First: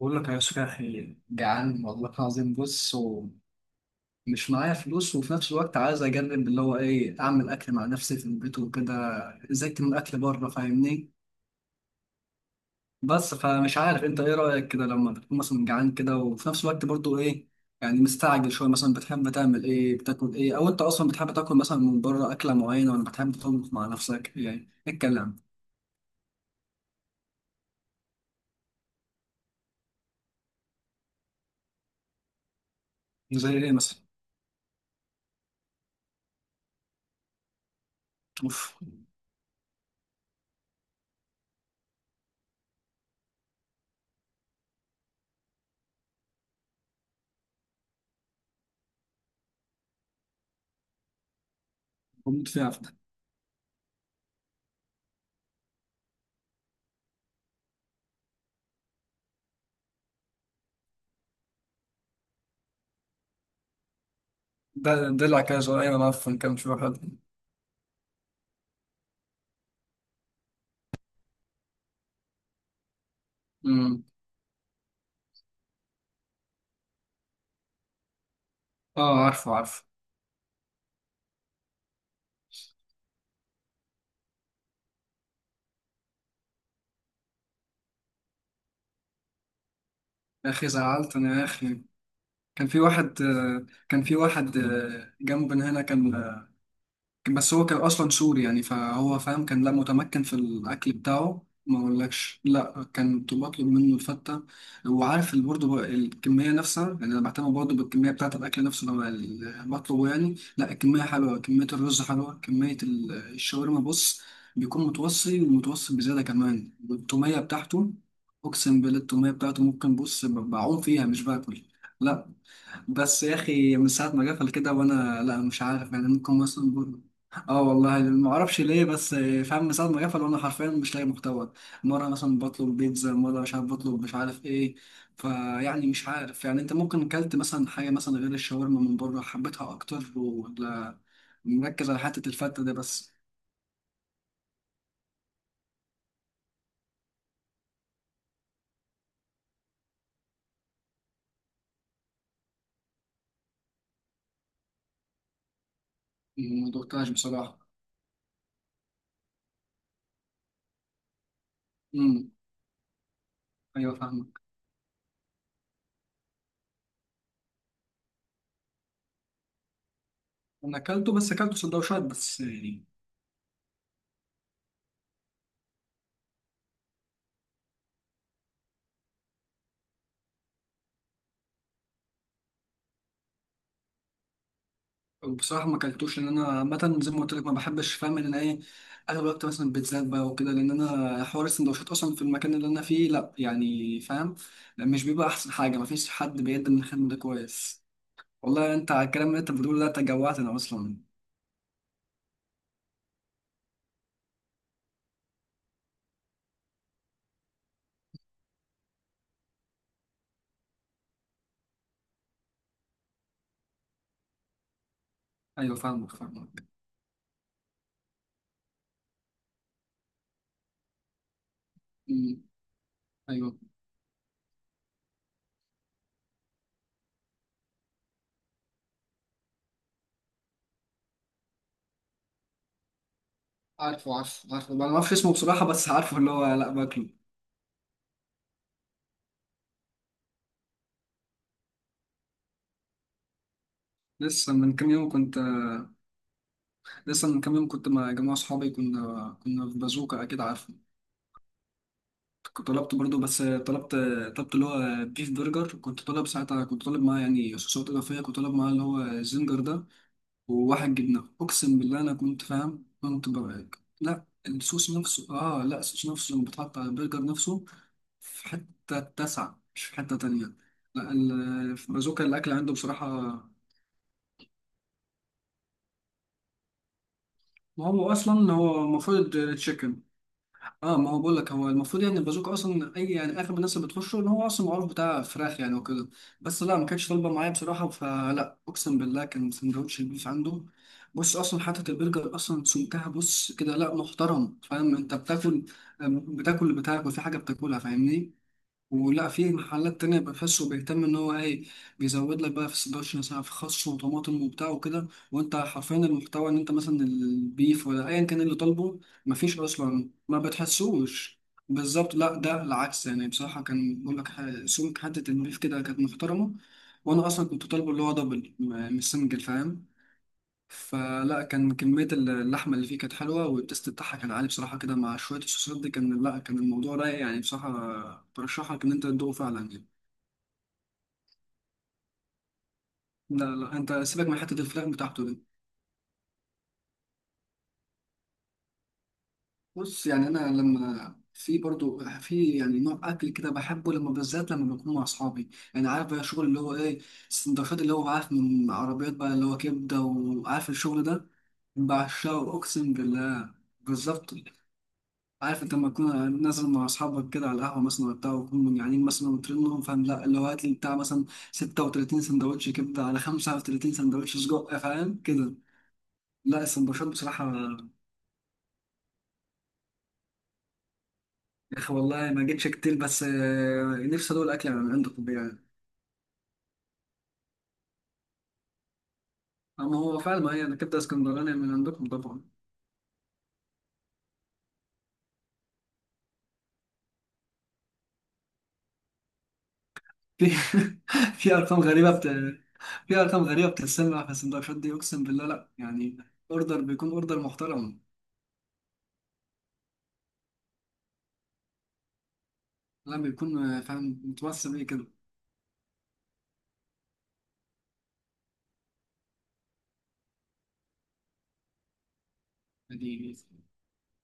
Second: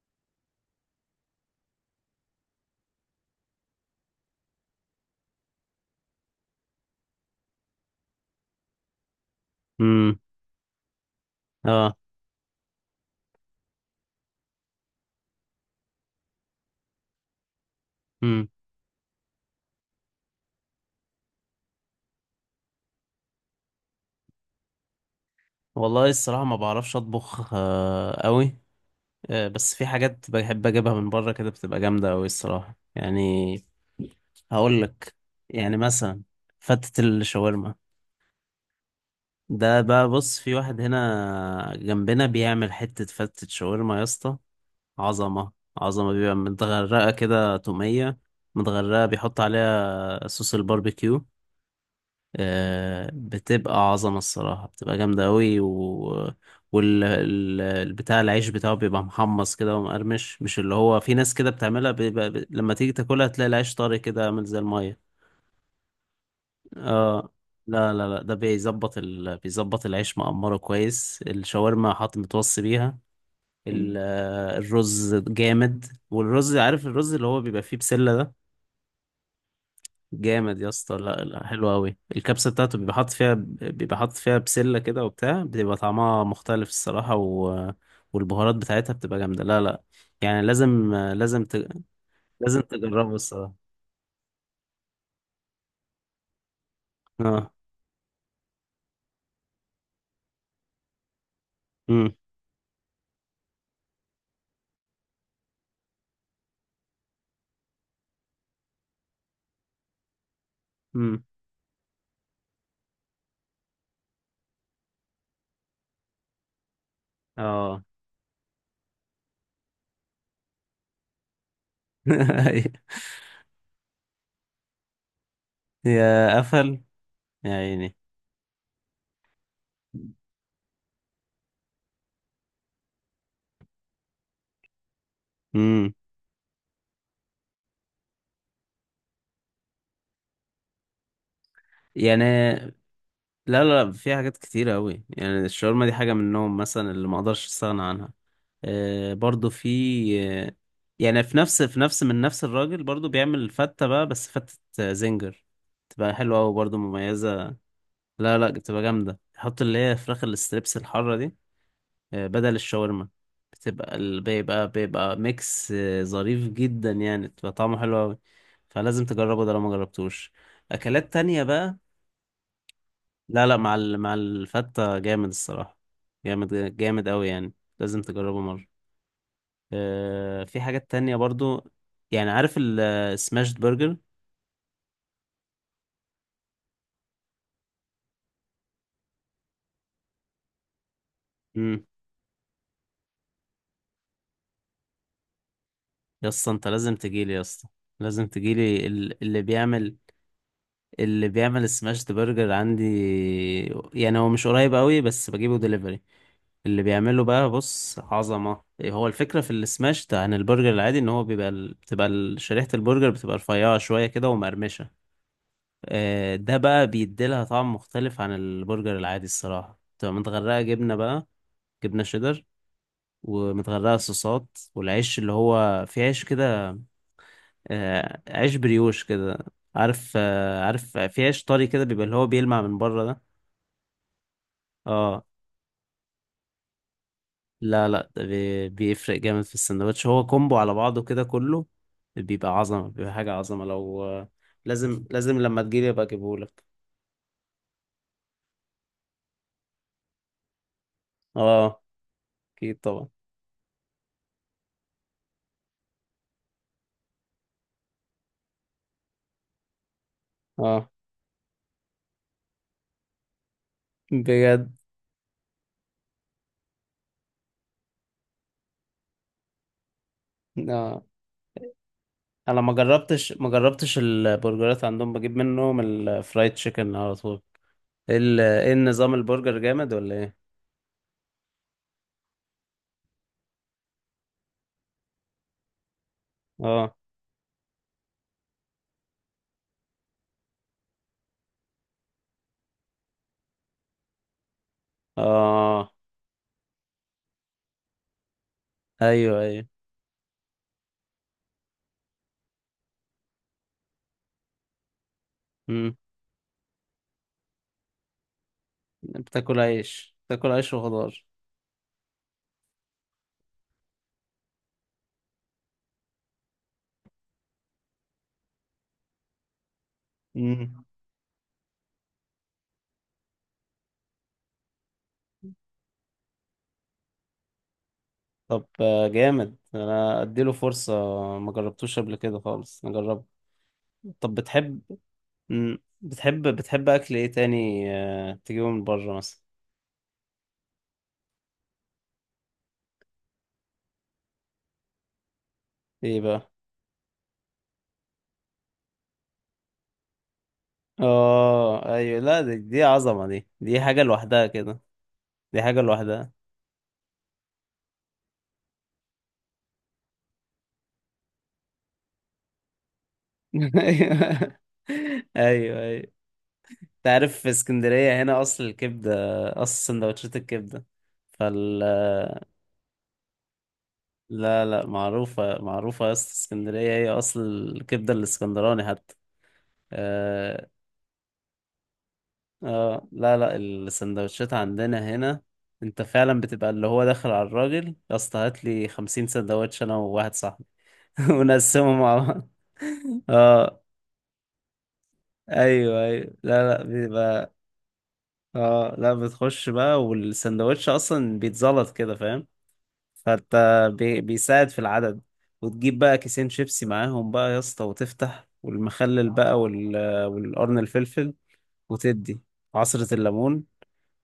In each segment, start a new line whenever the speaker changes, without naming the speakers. بقول لك يا صاحبي، جعان والله العظيم. بص، ومش معايا فلوس، وفي نفس الوقت عايز اجرب اللي هو ايه، اعمل اكل مع نفسي في البيت وكده. زهقت من
امم
الاكل بره فاهمني.
اه
بس فمش عارف، انت ايه رايك كده لما تكون مثلا جعان كده وفي نفس الوقت برضو ايه، يعني
امم
مستعجل شويه، مثلا بتحب تعمل ايه؟ بتاكل ايه؟ او انت اصلا بتحب تاكل مثلا من بره اكله معينه، ولا بتحب تطبخ مع نفسك؟ يعني اتكلم.
والله الصراحه ما بعرفش اطبخ قوي. بس في حاجات بحب اجيبها من بره كده بتبقى جامده قوي الصراحه
زي
يعني.
ايه مثلا؟
هقول لك، يعني مثلا فتة الشاورما.
اوف،
ده بقى بص، في واحد هنا جنبنا بيعمل حته فتة شاورما يا اسطى. عظمه. عظمه، بيبقى متغرقه كده توميه، متغرقه، بيحط عليها صوص الباربيكيو.
بموت فيها.
بتبقى عظمة الصراحة، بتبقى جامدة أوي والبتاع، العيش بتاعه بيبقى محمص كده ومقرمش، مش اللي هو في ناس كده بتعملها لما تيجي تاكلها تلاقي العيش طري كده عامل زي المية.
ده دلع كده صغير، انا عارف كام شويه.
اه، لا لا لا، ده بيظبط بيظبط العيش مقمره كويس، الشاورما حاط متوصي بيها. ال...
حلو.
آه، الرز جامد. والرز، عارف الرز اللي هو بيبقى فيه بسلة ده؟
اه، عارفه عارفه.
جامد يا اسطى. لا لا، حلو قوي الكبسه بتاعته، بيبقى حاطط فيها، بيبقى حاطط فيها بسله كده وبتاع، بتبقى طعمها مختلف الصراحه، والبهارات بتاعتها بتبقى جامده. لا لا، يعني
يا اخي
لازم
زعلت انا
لازم
يا اخي.
لازم
كان في
تجربه
واحد
الصراحه.
جنبنا هنا كان.
اه.
بس هو كان اصلا سوري يعني، فهو فاهم كان، لا متمكن في الاكل بتاعه، ما
امم
اقولكش، لا كنت بطلب منه الفته. وعارف برضه بقى الكميه نفسها، يعني انا بعتمد برضه بالكميه بتاعه الاكل نفسه لما بطلبه، يعني لا الكميه
امم
حلوه، كميه الرز حلوه، كميه الشاورما بص، بيكون متوصي ومتوصي بزياده كمان. والتوميه
اه
بتاعته، اقسم بالله التوميه بتاعته ممكن، بص، بعوم فيها مش باكل. لا. بس يا اخي من ساعه ما قفل كده، وانا لا، مش عارف يعني، ممكن
يا
مثلا
قفل،
نقول.
يا
اه
عيني.
والله ما اعرفش ليه، بس فاهم من ساعه ما قفل وانا حرفيا مش لاقي محتوى. مره مثلا بطلب بيتزا، مره مش عارف بطلب مش عارف ايه. فيعني
امم
مش عارف يعني، انت ممكن كلت مثلا حاجه مثلا غير الشاورما من بره حبيتها اكتر، ولا مركز على
يعني
حته الفته ده بس؟
لا لا لا، في حاجات كتيرة أوي يعني. الشاورما دي حاجة منهم مثلا اللي ما أقدرش أستغنى عنها. برضو في، آه، يعني في نفس من نفس الراجل برضو بيعمل فتة بقى، بس فتة زنجر. تبقى حلوة أوي،
ما
برضو
دقتهاش
مميزة.
بصراحه.
لا لا، بتبقى جامدة، يحط اللي هي فراخ الاستريبس الحارة دي،
امم.
بدل الشاورما.
ايوه فاهمك.
بيبقى ميكس ظريف جدا يعني، بتبقى طعمه حلو أوي. فلازم تجربه ده لو ما جربتوش.
انا اكلته،
أكلات
بس
تانية
اكلته
بقى.
سندوتشات بس يعني.
لا لا، مع الفتة جامد الصراحة. جامد جامد أوي يعني. لازم تجربه مرة. في حاجات تانية برضو يعني. عارف السماشت برجر؟
بصراحة ما اكلتوش، لأن أنا عامة زي ما قلت لك ما بحبش، فاهم إن أنا إيه، أغلب الوقت مثلا بيتزات بقى وكده، لأن أنا حوار
امم
السندوتشات أصلا في المكان اللي أنا فيه لأ، يعني فاهم، مش بيبقى أحسن حاجة، مفيش
يا
حد
اسطى انت
بيقدم
لازم
الخدمة ده
تجيلي يا اسطى.
كويس.
لازم
والله
تجيلي
أنت، على الكلام اللي
اللي
أنت بتقوله ده
بيعمل،
أنت جوعتنا أصلا.
اللي بيعمل السماشت برجر عندي. يعني هو مش قريب قوي، بس بجيبه دليفري. اللي بيعمله بقى بص عظمة إيه، هو الفكرة في السماشت عن البرجر العادي ان هو بيبقى شريحة البرجر بتبقى رفيعة شوية كده ومقرمشة.
أيوه فاهمك
ده
فاهمك.
بقى بيديلها طعم مختلف عن البرجر العادي الصراحة، بتبقى متغرقة جبنة بقى، جبنة
أمم.
شيدر،
أيوه.
ومتغرقة صوصات. والعيش اللي هو في عيش كده، عيش بريوش كده، عارف؟ عارف في عيش طري كده بيبقى، اللي هو بيلمع من بره ده.
عارفه عارفه عارفه، أنا ما أعرفش
اه.
اسمه بصراحة، بس عارفه اللي هو، لأ باكله.
لا لا، ده بيفرق جامد في السندوتش، هو كومبو على بعضه كده كله. بيبقى عظمة، بيبقى حاجة عظمة لو
لسه من كام
لازم
يوم
لازم
كنت
لما تجيلي ابقى اجيبهولك.
لسه من كام يوم كنت مع جماعة صحابي، كنا في بازوكا أكيد عارفه.
اه،
كنت
اكيد
طلبت
طبعا.
برضو، بس طلبت اللي هو بيف برجر. كنت طالب ساعتها، كنت طالب معاه يعني صوصات إضافية، كنت طالب معاه اللي هو الزنجر ده،
اه،
وواحد جبنة. أقسم بالله أنا كنت فاهم، كنت برقك، لا
بجد.
الصوص نفسه، لا الصوص نفسه لما بتحط على البرجر نفسه، في حتة تسعة مش في حتة تانية.
اه،
لا في بازوكا الأكل
انا ما
عنده بصراحة،
جربتش، ما جربتش البرجرات عندهم، بجيب منهم الفرايد تشيكن على طول.
ما هو أصلا
ايه
هو
النظام،
المفروض
البرجر جامد
تشيكن.
ولا ايه؟
اه، ما هو بقول لك، هو المفروض يعني البازوكا اصلا، اي يعني اغلب الناس اللي بتخشه ان هو اصلا معروف بتاع فراخ يعني وكده. بس لا، ما
اه.
كانتش طالبه معايا بصراحه، فلا، اقسم بالله كان سندوتش البيف عنده بص، اصلا حته البرجر اصلا سمكها بص كده، لا محترم، فاهم انت بتاكل،
اه،
بتاكل اللي بتاكل، في حاجه بتاكلها فاهمني. ولا
ايوه
في
ايوه.
محلات تانية بقى فاسو، بيهتم إن هو إيه، بيزود لك بقى في 16 ساعة، في خس وطماطم وبتاع وكده، وأنت
امم
حرفيا المحتوى إن أنت مثلا البيف ولا أيا كان اللي طالبه، مفيش
بتاكل
أصلا
عيش،
ما
بتاكل عيش وخضار.
بتحسوش. بالظبط، لا ده العكس، يعني بصراحة كان بقول لك، سمك حتة البيف كده كانت محترمة. وأنا أصلا كنت طالبه اللي هو دبل، مش سنجل فاهم.
امم
فلا كان كمية اللحمة اللي فيه كانت حلوة، والتست بتاعها كان عالي بصراحة كده، مع شوية الصوصات دي، كان لا، كان الموضوع رايق يعني، بصراحة
طب
برشحك إن أنت تدوقه
جامد،
فعلا يعني.
انا اديله فرصة، ما جربتوش قبل كده خالص، نجربه.
لا لا، أنت سيبك
طب
من حتة
بتحب،
الفراخ بتاعته دي.
بتحب، بتحب اكل ايه تاني تجيبه من بره مثلا؟
بص يعني، أنا لما في برضو في، يعني نوع أكل كده بحبه لما بالذات لما بكون مع أصحابي، يعني عارف
ايه
بقى الشغل
بقى؟
اللي هو إيه، السندوتشات اللي هو عارف من عربيات بقى، اللي هو كبدة، وعارف الشغل ده.
اه ايوه، لا دي,
بعشقه
دي
أقسم
عظمة، دي
بالله.
دي حاجة
بالظبط.
لوحدها كده. دي
عارف انت
حاجة
لما
لوحدها.
تكون نازل مع اصحابك كده على القهوه مثلا وبتاع، وهم جعانين مثلا وترنهم فاهم، لا اللي هو هات لي بتاع مثلا 36 سندوتش كبده على 35 سندوتش
ايوه
سجق فاهم كده.
ايوه ايوه.
لا السندوتشات
تعرف
بصراحه.
في اسكندرية هنا اصل الكبدة، اصل سندوتشات الكبدة.
يا
فال.
اخي والله ما جيتش كتير، بس نفسي ادوق
لا
الاكل
لا،
من عندكم يعني.
معروفة معروفة يا اسطى، اسكندرية هي اصل الكبدة، الاسكندراني حتى.
اما هو فعلا، ما هي
اه،
الكبده اسكندراني من عندكم طبعا.
لا لا، السندوتشات عندنا هنا. انت فعلا بتبقى اللي هو داخل على الراجل يا اسطى: هات لي 50 سندوتش انا وواحد
في
صاحبي
في ارقام
ونقسمهم
غريبه
مع
بت...
بعض.
في ارقام غريبه
اه
بتتسمع في السندوتشات دي، اقسم بالله لا
ايوه
يعني.
ايوه. لا
اوردر
لا
بيكون اوردر
بيبقى،
محترم.
اه لا، بتخش بقى والسندوتش اصلا بيتزلط كده، فاهم؟
لا
فانت
بيكون فاهم
بيساعد
متوصي
في
بيه كده.
العدد. وتجيب بقى كيسين شيبسي معاهم بقى يا اسطى، وتفتح والمخلل بقى والقرن الفلفل، وتدي عصرة
يعني
الليمون،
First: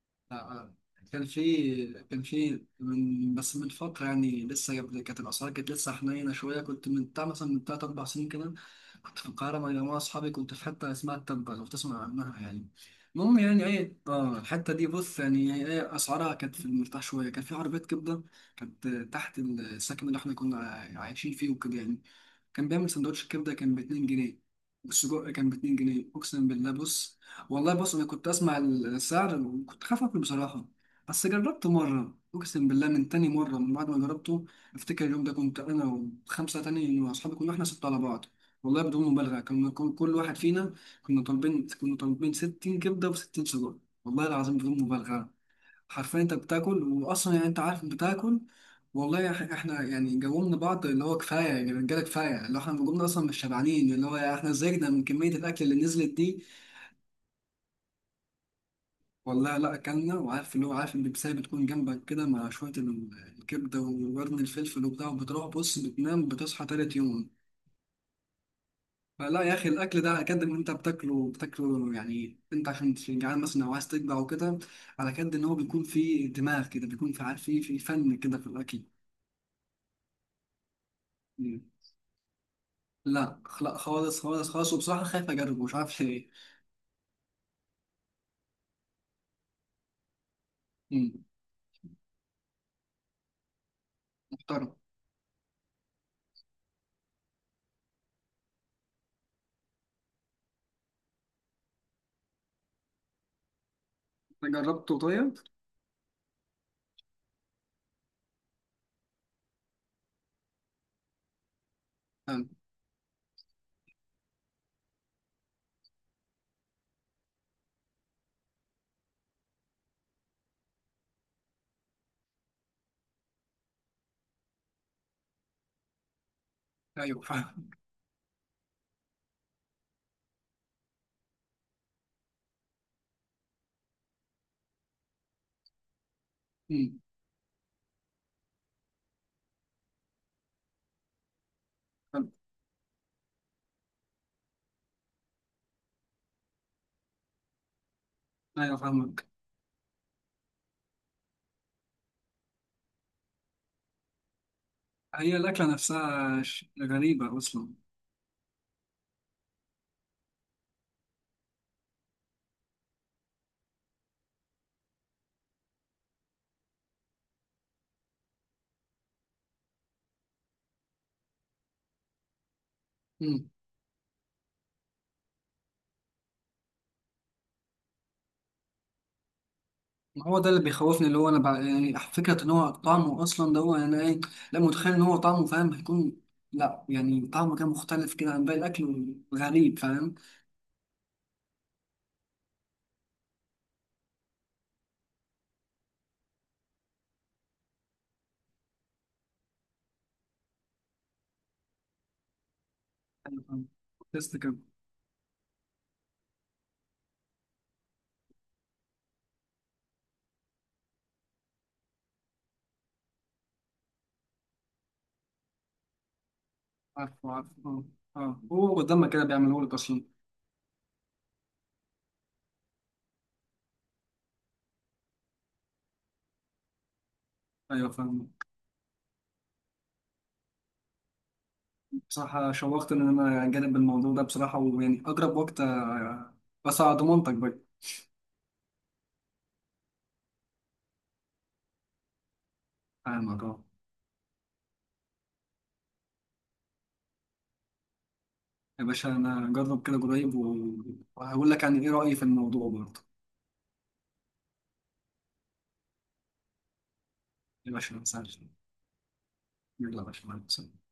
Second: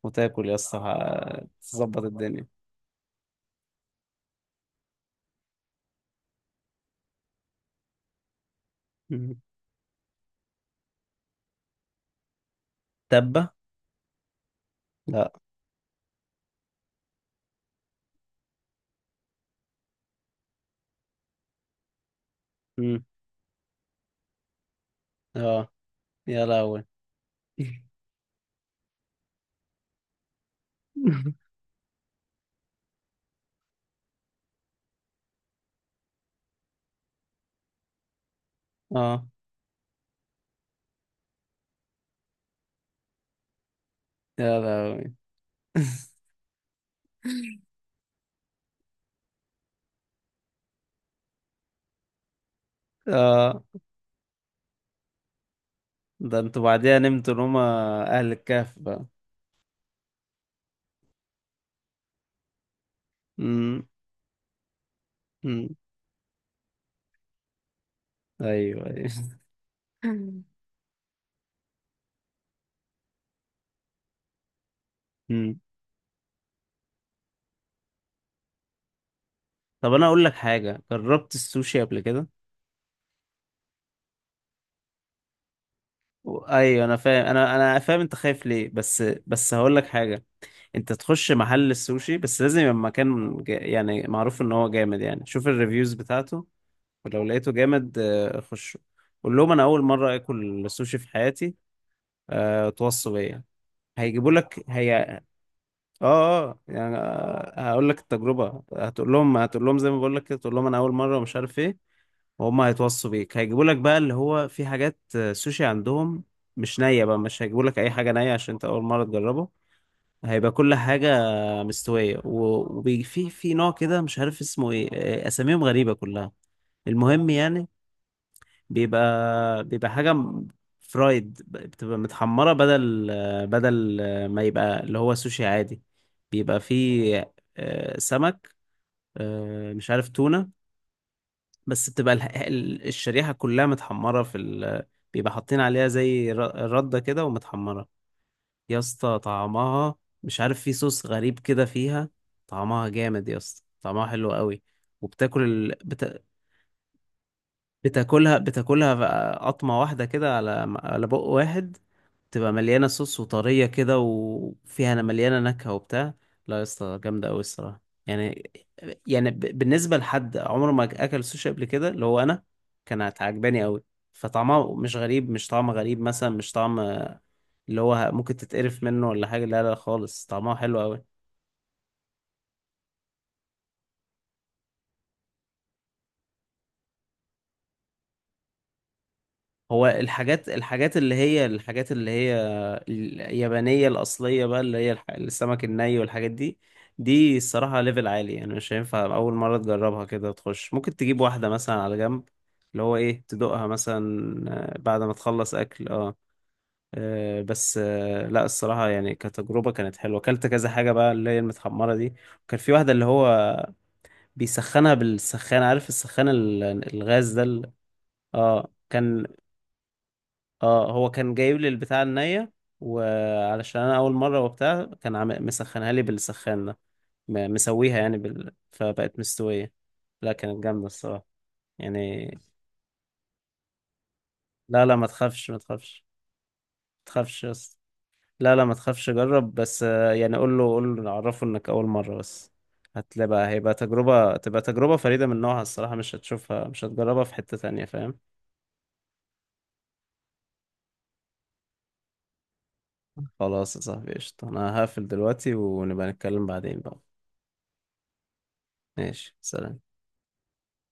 وتاكل يا
لا،
اسطى،
كان في
تظبط
كان
الدنيا.
في من فترة، يعني لسه قبل، كانت الأسعار كانت لسه حنينة شوية، كنت من بتاع مثلا من تلات أربع سنين كده، كنت في
مم.
القاهرة مع مجموعة أصحابي، كنت في حتة اسمها التبة لو تسمع عنها يعني. المهم
تبة.
يعني إيه، الحتة دي بص،
لا.
يعني إيه، أسعارها كانت في المرتاح شوية، كان في عربية كبدة كانت تحت السكن اللي إحنا كنا عايشين فيه وكده يعني. كان بيعمل
مم.
سندوتش كبدة كان باتنين جنيه، والسجق كان
اه،
باتنين جنيه
يا
أقسم بالله
لهوي.
بص. والله بص، أنا كنت أسمع السعر وكنت خايف أكل بصراحة. بس جربته مرة، أقسم بالله من تاني مرة من بعد ما جربته، أفتكر اليوم ده كنت أنا وخمسة تاني وأصحابي، كنا إحنا ستة على بعض. والله بدون
اه
مبالغة، كنا كل واحد فينا، كنا طالبين 60 كبدة و60 سجق، والله العظيم
يا
بدون
لهوي.
مبالغة. حرفيا انت بتاكل، واصلا يعني انت عارف بتاكل. والله يا أخي احنا يعني جاوبنا بعض اللي هو كفاية، يعني رجالة كفاية اللي هو احنا جاوبنا اصلا، مش
اه،
شبعانين، اللي هو احنا زهقنا من كمية الاكل اللي نزلت
ده
دي.
انتوا بعديها نمتوا نومة اهل الكهف بقى.
والله لا اكلنا، وعارف اللي هو عارف البيبسية بتكون جنبك كده، مع شوية الكبدة
مم.
وقرن الفلفل وبتاع، وبتروح
مم.
بص بتنام بتصحى تالت يوم.
ايوه ايوه.
فلا يا اخي، الاكل ده على قد ما انت بتاكله بتاكله يعني، انت عشان تكون جعان مثلا او عايز تشبع وكده، على قد ان هو
مم.
بيكون فيه دماغ كده، بيكون في عارف، في فن كده في الاكل.
طب انا اقول لك حاجه، جربت
مم.
السوشي قبل كده؟
لا لا خالص خالص خالص، وبصراحه خايف اجربه مش عارف ليه.
ايوه، انا فاهم، انا فاهم انت خايف ليه، بس بس هقول لك حاجه. انت
مم.
تخش محل السوشي، بس لازم يبقى مكان يعني معروف ان هو
محترم.
جامد يعني، شوف الريفيوز بتاعته. ولو لقيته جامد خشه. قول لهم انا اول مره اكل السوشي في حياتي، توصوا بيا. هيجيبوا
أنت
لك
جربته
هي.
طيب؟
اه اه، يعني هقول لك التجربه. هتقول لهم زي ما بقول لك كده، تقول لهم انا اول مره ومش عارف ايه،
حلو.
وهم هيتوصوا بيك، هيجيبوا لك بقى اللي هو في حاجات سوشي عندهم، مش نية بقى، مش هيجيبوا لك اي حاجة نية عشان انت اول مرة تجربه. هيبقى كل حاجة مستوية. وفي في نوع كده مش عارف اسمه ايه اساميهم غريبة كلها.
ايوه
المهم يعني،
فاهم.
بيبقى حاجة فرايد، بتبقى متحمرة بدل ما يبقى اللي هو سوشي عادي. بيبقى
مم.
فيه سمك، مش عارف تونة، بس بتبقى
حلو.
الشريحة كلها متحمرة في بيبقى حاطين عليها زي ردة كده ومتحمرة.
ايوه
يا اسطى
فاهمك.
طعمها، مش عارف في صوص غريب كده فيها، طعمها جامد يا اسطى، طعمها حلو قوي.
هي
وبتاكل
الاكله نفسها غريبه اصلا.
بتاكلها، بتاكلها بقى قطمة واحدة كده، على على بق واحد، تبقى مليانة صوص وطرية كده، وفيها أنا مليانة نكهة وبتاع. لا يا اسطى، جامدة أوي الصراحة يعني. يعني بالنسبة لحد عمره ما أكل سوشي قبل كده اللي هو أنا، كانت عجباني أوي. فطعمها مش غريب، مش طعم غريب مثلا، مش طعم اللي هو ممكن تتقرف منه ولا حاجة، لا لا
ما
خالص،
هو ده
طعمها
اللي
حلو أوي.
بيخوفني، اللي هو انا بقى يعني فكره ان هو طعمه اصلا ده هو يعني ايه، لا متخيل ان هو طعمه فاهم هيكون، لا يعني طعمه كان مختلف كده عن باقي الاكل، غريب
هو
فاهم.
الحاجات، الحاجات اللي هي اليابانية الأصلية بقى، اللي هي السمك الني والحاجات دي، دي الصراحة ليفل عالي يعني، مش هينفع أول مرة تجربها كده تخش، ممكن تجيب واحدة مثلا على جنب اللي هو إيه،
أيوة
تدوقها
فاهم. تست
مثلا،
كده.
بعد ما تخلص أكل. أه بس لا الصراحة يعني، كتجربة كانت حلوة، أكلت كذا حاجة بقى اللي هي المتحمرة دي. وكان في واحدة اللي هو بيسخنها بالسخان، عارف السخان
عارفه
الغاز ده
عارفه اه. اه
اه
هو قدامنا كده
كان،
بيعملوا لك اصلا.
اه هو كان جايب لي البتاع النية، وعلشان انا اول مرة وبتاع كان مسخنها لي بالسخان ده،
ايوه
مسويها يعني
فاهم.
فبقت مستوية. لا كانت جامدة الصراحة يعني.
بصراحه شوقت ان انا اجرب الموضوع ده بصراحه،
لا لا
ويعني
ما
اقرب
تخافش، ما
وقت
تخافش،
بس على
ما
ضمانتك
تخافش
بقى.
بس، لا لا ما تخافش، جرب بس يعني قول له، قول له عرفه انك اول مرة بس، هتلاقي
فاهمك
بقى
اه.
هيبقى تجربة، تبقى تجربة فريدة من نوعها الصراحة، مش هتشوفها مش هتجربها في حتة تانية فاهم.
يا باشا انا اجرب كده قريب، وهقول لك يعني ايه رايي في الموضوع برضه.
خلاص يا صاحبي، قشطة، انا هقفل دلوقتي ونبقى نتكلم بعدين بقى.
يا باشا ما تسالش.
ماشي، سلام.
يلا يا باشا مع السلامة.